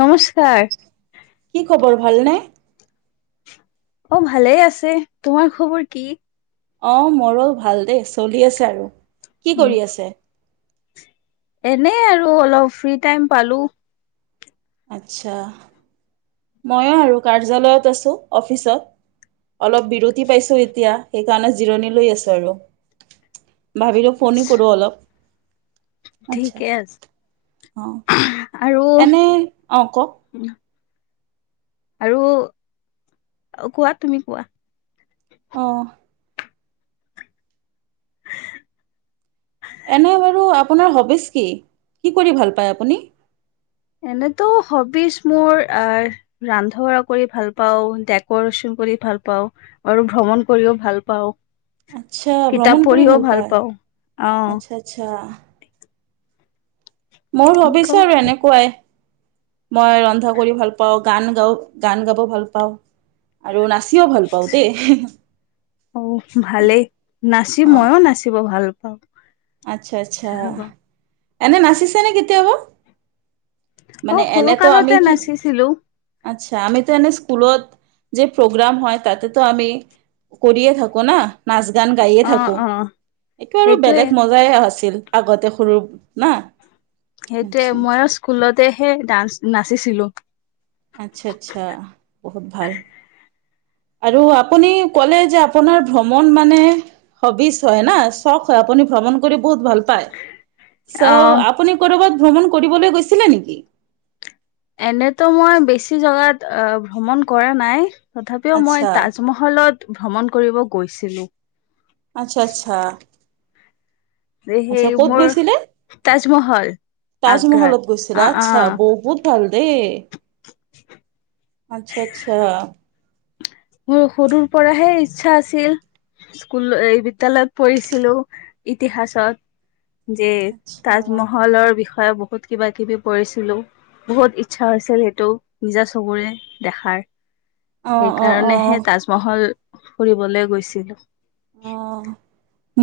নমস্কাৰ। কি খবৰ, ভাল নে? অ ভালেই আছে, তোমাৰ খবৰ কি? অ মৰো ভাল দেই, চলি আছে আৰু কি কৰি আছে? এনেই আৰু অলপ ফ্ৰী টাইম পালো। আচ্ছা ময়ো আৰু কাৰ্যালয়ত আছো অফিচত। অলপ বিৰতি পাইছো এতিয়া সেইকাৰণে জিৰণি লৈ আছো আৰু। ভাবিলোঁ ফোনে কৰোঁ অলপ। আচ্ছা। ঠিকে আছে অঁ, আৰু এনে, অ কওক। আৰু কোৱা তুমি কোৱা। অঁ। এনে বাৰু আপোনাৰ হবিচ কি? কি কৰি ভাল পায় আপুনি? এনেতো হবিচ মোৰ ৰান্ধ'বাঢ়া কৰি ভাল পাও, ডেকৰেচন কৰি ভাল পাও আৰু ভ্ৰমণ কৰিও ভাল পাওঁ। আচ্ছা ভ্ৰমণ কিতাপ কৰি পঢ়িও ভাল পায়। পাওঁ। আচ্ছা আচ্ছা অহ। মোৰ হবিছৰ আৰু এনেকুৱাই। মই ৰন্ধা কৰি ভাল পাওঁ, গান গাও, গান গাব ভাল পাওঁ। আৰু নাচিও ভাল পাওঁ দেই। অ ভালেই নাচিম অ মই নাচিব ভাল পাওঁ আচ্ছা আচ্ছা এনে নাচিছেনে কেতিয়াবা? অ মানে সৰু এনেতো আমি কালতে কি নাচিছিলো আচ্ছা আমিতো এনে স্কুলত যে প্ৰগ্ৰাম হয়। তাতে তো আমি কৰিয়ে থাকো না নাচ-গান গাইয়ে অ থাকো। অ এইটো আৰু সেইটোয়ে বেলেগ মজাই আছিল আগতে সৰু না। সেইটোয়ে আচ্ছা মই স্কুলতেহে ডান্স নাচিছিলো। আচ্ছা-আচ্ছা, বহুত ভাল। আৰু আপুনি ক'লে যে আপোনাৰ ভ্ৰমণ মানে হবিচ হয় না, চখ হয়। আপুনি ভ্ৰমণ কৰি বহুত ভাল পায়, চ অ আপুনি কৰবাত ভ্ৰমণ কৰিবলৈ গৈছিলে নেকি? এনেতো মই বেছি জেগাত ভ্ৰমণ কৰা নাই। তথাপিও আচ্ছা, মই তাজমহলত ভ্ৰমণ কৰিব গৈছিলো। আচ্ছা-আচ্ছা। যে সেই মোৰ তাজমহল আগ্ৰাত তাজমহলত গৈছিলে অ অ আচ্ছা, বহুত ভাল ডেই। আচ্ছা-আচ্ছা। মোৰ সৰুৰ পৰাহে ইচ্ছা আছিল। স্কুল এই বিদ্যালয়ত পঢ়িছিলো ইতিহাসত। যে আচ্ছা, তাজমহলৰ বিষয়ে বহুত কিবা কিবি পঢ়িছিলোঁ। বহুত ইচ্ছা হৈছিল সেইটো নিজা চকুৰে দেখাৰ অ'-অ'। কাৰণেহে তাজমহল ফুৰিবলৈ গৈছিলো। অ',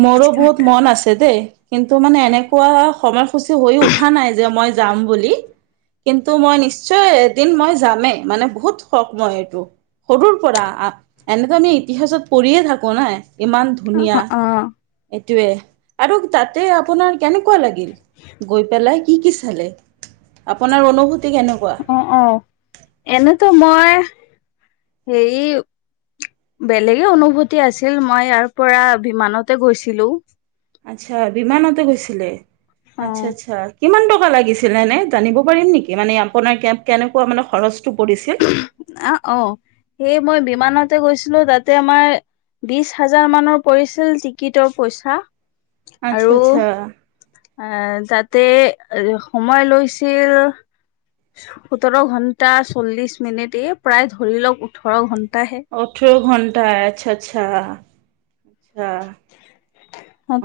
মোৰ বহুত মন আছে দেই। কিন্তু মানে এনেকুৱা সময়সূচী হৈ উঠা নাই যে মই যাম বুলি কিন্তু মই নিশ্চয় এদিন মই যামেই মানে বহুত শখ মই এইটো। সৰুৰ পৰা, এনেটো আমি ইতিহাসত পঢ়িয়ে থাকো নাই, ইমান ধুনীয়া। অ', অ', সেইটোৱে আৰু তাতে আপোনাৰ কেনেকুৱা লাগিল গৈ পেলাই। কি-কি চালে? আপোনাৰ অনুভব অ'-অ', এনেতো মই হেৰি বেলেগে অনুভূতি আছিল মই ইয়াৰ পৰা বিমানতে গৈছিলো। আচ্ছা বিমানতে গৈছিলে, অ', আচ্ছা-আচ্ছা। কিমান টকা লাগিছিলে এনে? জানিব পাৰিম নেকি মানে আপোনাৰ কেনেকুৱা মানে খৰচ আহ, অ', সেই মই বিমানতে গৈছিলো তাতে আমাৰ বিশ হাজাৰ মানৰ পৰিছিল টিকিটৰ পইচা। আচ্ছা আৰু আচ্ছা এ তাত তে এ সময় লৈছিল সোতৰ ঘন্টা চল্লিশ এনেতেয প্ৰায় ধৰি লওক ওঠৰ ঘন্টা। ওঠৰ ঘণ্টাই, আচ্ছা-আচ্ছা।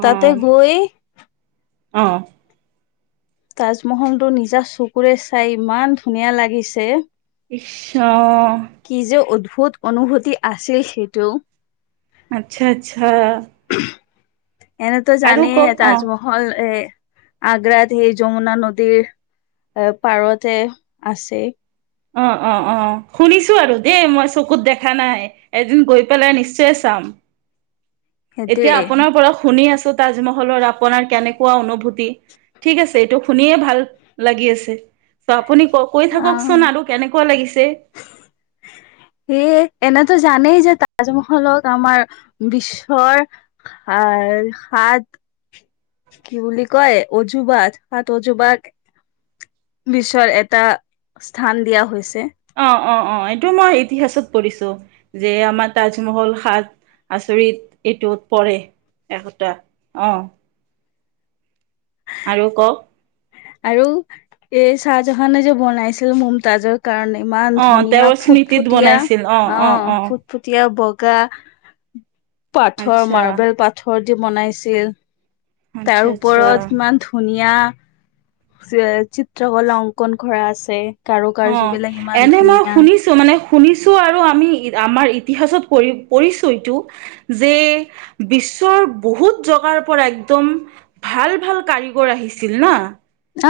তাতে গৈ অ'। তাজমহল টো নিজা চকুৰে চাই ইমান ধুনীয়া লাগিছে আচ্ছা। বহুত অনুভূতি আছিল সেইটোও। আচ্ছা-আচ্ছা। এনেতো জানেই অ তাজমহল এ আগ্ৰাত সেই যমুনা নদীৰ অ, পাৰতে আছে। অ'-অ'-অ', শুনিছো আৰু দেই মই চকুত দেখা নাই এদিন গৈ পেলাই নিশ্চয় চাম। এতিয়া সেইটোৱে আপোনাৰ পৰা শুনি আছো তাজমহলৰ আপোনাৰ কেনেকুৱা অনুভূতি। ঠিক আছে এইটো শুনিয়ে ভাল লাগি আছে চ আপুনি ক কৈ থাককচোন আৰু কেনেকুৱা লাগিছে? সেই এনেটো জানেই যে তাজমহলক আমাৰ বিশ্বৰ আ, সাত কি বুলি কয় অজুবাত হাত অজুবাত বিশ্বৰ এটা স্থান দিয়া হৈছে। অ'-অ'-অ', এইটো মই ইতিহাচত পঢ়িছো যে আমাৰ তাজমহল সাত আচৰিত এইটোত পৰে একটা আহ। আৰু কওক আৰু এই চাহ জাহানে যে বনাইছিল মমতাজক কাৰণ ইমান অ ধুনীয়া তেওঁৰ স্মৃতিত ফুটফুটীয়া বনাইছিল অ ফুটফুটীয়া বগ কা পাথৰ আচ্ছা মাৰ্বেল পাথৰ দি বনাইছিল। আচ্ছা তাৰ ওপৰত আচ্ছা কিমান ধুনীয়া চিত্ৰকলাৰ অংকন কৰা আছে। কাৰু অ কাৰ্য বিলাক ইমান এনে মই ধুনীয়া শুনিছো মানে শুনিছো। আৰু আমি আমাৰ ইতিহছত পৰি পৰিছো এইটো যে বিশ্বৰ বহুত জগাৰ পৰা একদম ভাল ভাল কাৰিকৰ আহিছিল ন।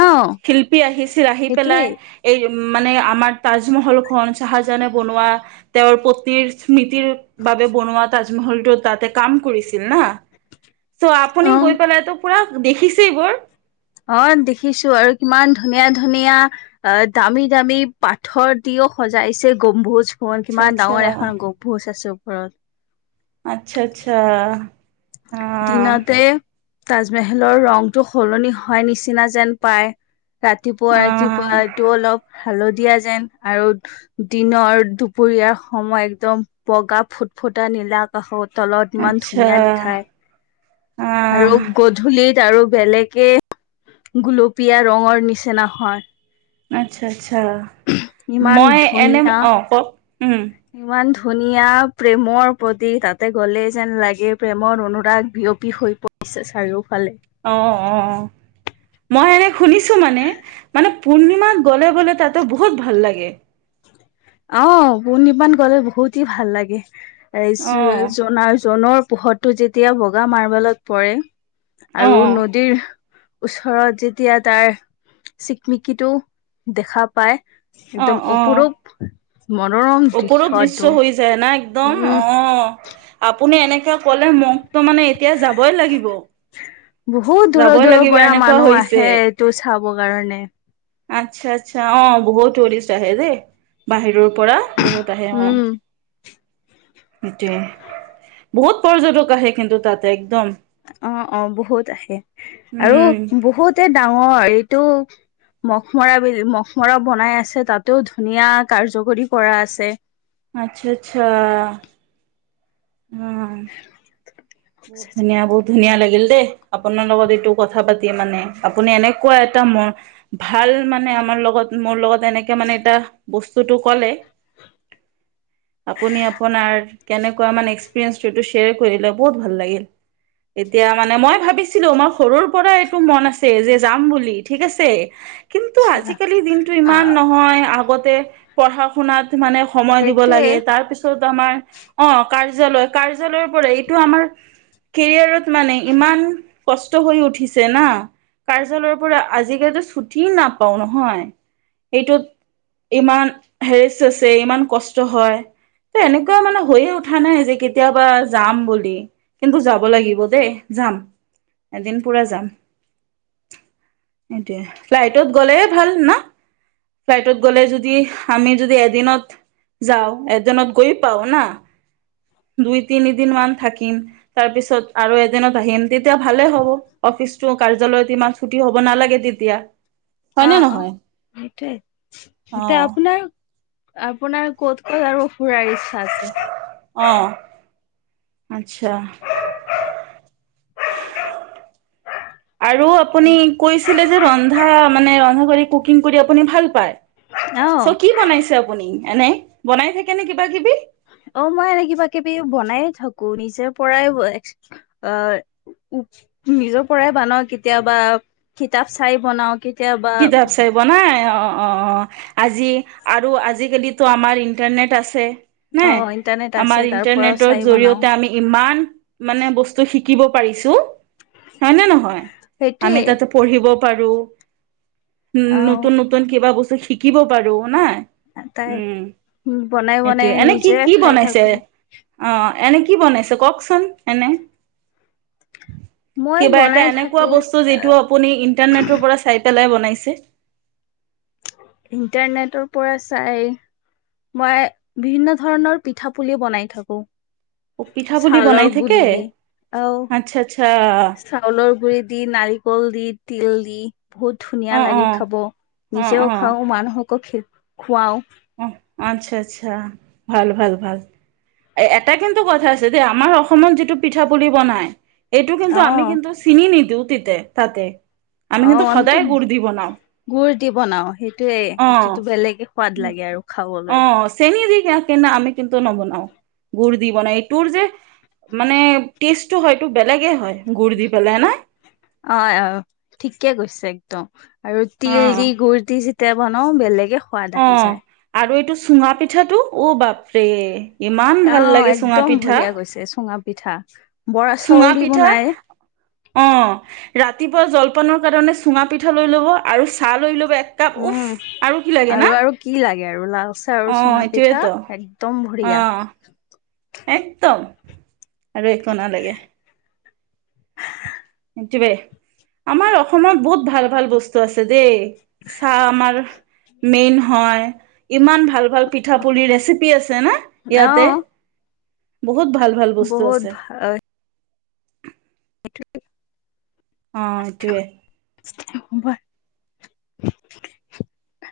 আহ শিল্পী আহিছিল আহি পেলাই সেইটোৱেই এই উ মানে আমাৰ তাজমহল খন চাহজাহানে বনোৱা তেওঁৰ পত্নীৰ স্মৃতিৰ বাবে বনোৱা তাজমহলটো তাতে কাম কৰিছিল ন। চ' অ আপুনি গৈ পেলাই তো পুৰা দেখিছে এইবোৰ অ দেখিছো আৰু কিমান ধুনীয়া ধুনীয়া অ দামী দামী পাথৰ দি ক সজাইছে গম্ভোজ ফন আচ্ছা কিমান আচ্ছা ডাঙৰ এখন গম্ভোজ আছে ওপৰত আচ্ছা আচ্ছা আহ, তাজমহলৰ ৰংটো সলনি হয় নিচিনা যেন পায়। ৰাতিপুৱা ৰাতিপুৱা অ'। এইটো অলপ হালধীয়া যেন আৰু দিনৰ দুপৰীয়াৰ সময় একদম বগা ফুটফুট ফুটা নীলাক আকৌ তলত ইমান আচ্ছা ধুনীয়া দিখাই আহ আৰু গধূলিত আৰু বেলেগে গুলপীয়া ৰঙৰ নিচিনা হয়। আচ্ছা আচ্ছা ইমান মই এনে ধুনীয়া অ কও উম ইমান ধুনীয়া প্ৰেমৰ প্ৰতি তাতে গ'লে যেন লাগে প্ৰেমৰ অনুৰাগ বিয়পি হৈ প চায়ও অ অ মই এনে শুনিছো মানে মানে পূৰ্ণিমাত গ'লে গ'লে তাতো বহুত ভাল লাগে অ পৰ্ নিপান গলে বহুতেই ভাল লাগে এ অ জনাৰ জনৰ পোহৰটো যেতিয়া বগা মাৰ্বেলত পৰে অ আৰু নদীৰ ওচৰত যেতিয়া তাৰ চিকমিকিটো দেখা পায়। অ একদম অ অপৰূপ মনোৰম ওপৰৰ দৃশ্য দৃশটো হৈ যায় না একদম অ আপুনি এনেকে কলে মোকতো মানে এতিয়া যাবই লাগিব বহুত দূৰৰ যাবই দূৰৰ লাগিব পৰা এনেকুৱা মানুহ হৈছে আহে এইটো চাব কাৰণে আচ্ছা আচ্ছা অ বহুত টুৰিষ্ট আহে দেই বাহিৰৰ পৰা বহুত আহে অ। উম, সটোয়ে বহুত পৰ্যটক আহে কিন্তু তাত একদম অ অ বহুত আহে আৰু উম বহুতে ডাঙৰ এইটো মখমৰা বি মখমৰা বনাই আছে তাতেও ধুনীয়া কাৰ্যকৰী কৰা আছে। আচ্ছা আচ্ছা। আহ বহুত ধুনীয়া বহুত ধুনীয়া লাগিল দেই আপোনাৰ লগত এইটো কথা পাতি মানে আপুনি এনেকুৱা এটা ম ভাল মানে আমাৰ লগত মোৰ লগত এনেকে মানে এটা বস্তুতটো কলে কলে আপুনি আপোনাৰ কেনেকুৱা মানে এক্সপিৰিয়েঞ্চটো শ্বেয়াৰ কৰিলে বহুত ভাল লাগিল। এতিয়া মানে মই ভাবিছিলো মই সৰুৰ পৰা এইটো মন আছে যে যাম বুলি ঠিক আছে, কিন্তু আচ্ছা আজিকালি দিনটো অ ইমান নহয় আগতে পঢ়া শুনাত মানে সময় দিব সেইটোৱে লাগে তাৰ পিছত আমাৰ অ কাৰ্যালয় কাৰ্যালয়ৰ পৰা টো আমাৰ কেৰিয়াৰত মানে ইমান কষ্ট হৈ উঠিছে না। কাৰ্যালয়ৰ পৰা আজিকালিতো ছুটি নাপাও নহয়, এইটো ইমান হেৰেচ আছে, ইমান কষ্ট হয় ত এনেকুৱা মানে হৈয়ে উঠা নাই যে কেতিয়াবা যাম বুলি লি কিন্তু যাব লাগিব দেই, যাম এদিন পুৰা যাম। এতিয়া ফ্লাইটত গলে ভাল না? ফ্লাইটত গ'লে যদি আমি যদি এদিনত যাওঁ এজনত গৈ পাও না, দুই- তিনিদিন মান থাকি কিম, তাৰ পিছত আৰু এদিনত আহিম তেতিয়া ভালে হ'ব অফিচটো কাৰ্যালয়ত ইমান ছুটি হ'ব নালাগে তিতিয়া। অ অ সেইটোৱে, অ এতিয়া আপোনাৰ আপোনাৰ ক'ত ক'ত আৰু ফুৰাইছ অহ। আচ্ছা। আৰু আপুনি হেল্ল' কৈছিলে যে ৰন্ধা মানে ৰন্ধা কৰি় কুকিং কৰি আপুনি ভাল পায়। অ চ কি বনাইছে আপুনি এনে বনাই থাকে নে কিবা কিবি? অ মই এনে কিবা কিবি বনায়ে থাকো নিজৰ পৰাই অ নিজৰ পৰাই বনাও, কেতিয়াবা কিতাপ চাই বনাও কেতিয়াবা কিতাপ চাই বনাই অ। অঁ অঁ আজি আৰু আজিকালিতো আমাৰ ইণ্টাৰনেট আছে অ নাই ইন্টাৰনেট আছে আমাৰ তাৰ পৰাও ইন্টাৰনেটৰ চাই বনাও জৰিয়তে আমি ইমান মানে বস্তু শিক শিকিব পাৰিছো হয় নে নহয়? সেইটোৱে আমি তাতে পঢ়িব পাৰো উম অ নতুন নতুন কিবা বস্তু শিকিব পাৰো না। তাই উম, বনাই বনাই সেইটোয়ে এনে কি নিজে কি খাই বনাইছে? থাকো আহ, এনে কি বনাইছে কওকচোন এনে? মই কিবা এটা বনাই এনেকুৱা থাকো বস্তু যিটো আপুনি ইণ্টাৰনেটৰ পৰা চাই পেলাই বনাইছে? ইণ্টাৰনেটৰ পৰা চাই মই বিভিন্ন ধৰণৰ পিঠা পুলিও বনাই থাকো। অ পিঠা পুলি বনাই চালৰ থাকে গুলি দি, আহ আচ্ছা আচ্ছা চাউলৰ গুৰি দি, নাৰিকল দি, তিল দি বহুত অ ধুনীয়া অ লাগে খাব, অ অ নিজেও খাওঁ মানুহকো খ খুৱাও। আহ আচ্ছা আচ্ছা, ভাল ভাল ভাল। এ এটা কিন্তু কথা আছে যে আমাৰ অসমত যিটো পিঠা পুলি বনাই এইটো কিন্তু অ আমি কিন্তু চিনি নিদিওঁ তিতে তাতে। আমি অ কিন্তু আমিতো সদায় গুড় দি বনাওঁ গুৰ দি বনাও সেইটোয়ে, এইটোতো বেলেগে সোৱাদ। উম, লাগে আৰু অ খাবলৈ চেনি দি কে আমি তিক কিন্তু নবনাওঁ, গুৰ দি বনাই তোৰ যে, মানে টেষ্টটো হয় টো বেলেগে হয় গুড় দি পেলাই নাই। ত আৰু অ তিল দি, গুৰ দি যেতিয়া বনাওঁ বেলেগে সোৱাদ অ আহি যায় আৰু এইটো চুঙা পিঠাটো, ঔ বাপ অ একদম পিঠা ভৰিয়া গৈছে চুঙা পিঠা, বৰা চুঙা চাউল দি পিঠা বনাই আই। অ ৰাতিপুৱা জলপানৰ কাৰণে চুঙা পিঠা লৈ ল'ব আৰু চাহ লৈ ল'ব এক কাপ, ইষ্ট উম উফ আৰু কি লাগে না আৰু আৰু কি লাগে আৰু লাল চাহ আৰু অ' চুঙা পিঠা এইটোৱেতো একদম বঢ়িয়া। অ' একদম আৰু একো নালাগে। দিবাই, আমাৰ অসমত বহুত ভাল ভাল বস্তু আছে দেই। চাহ আমাৰ মেইন হয়। ইমান ভাল ভাল পিঠা পুলিৰ ৰেচিপি আছে ন অ ইয়াতে। বহুত ভাল ভাল বস্তু আছে। বহুত [unintelligible] অ ইটোৱে। হব।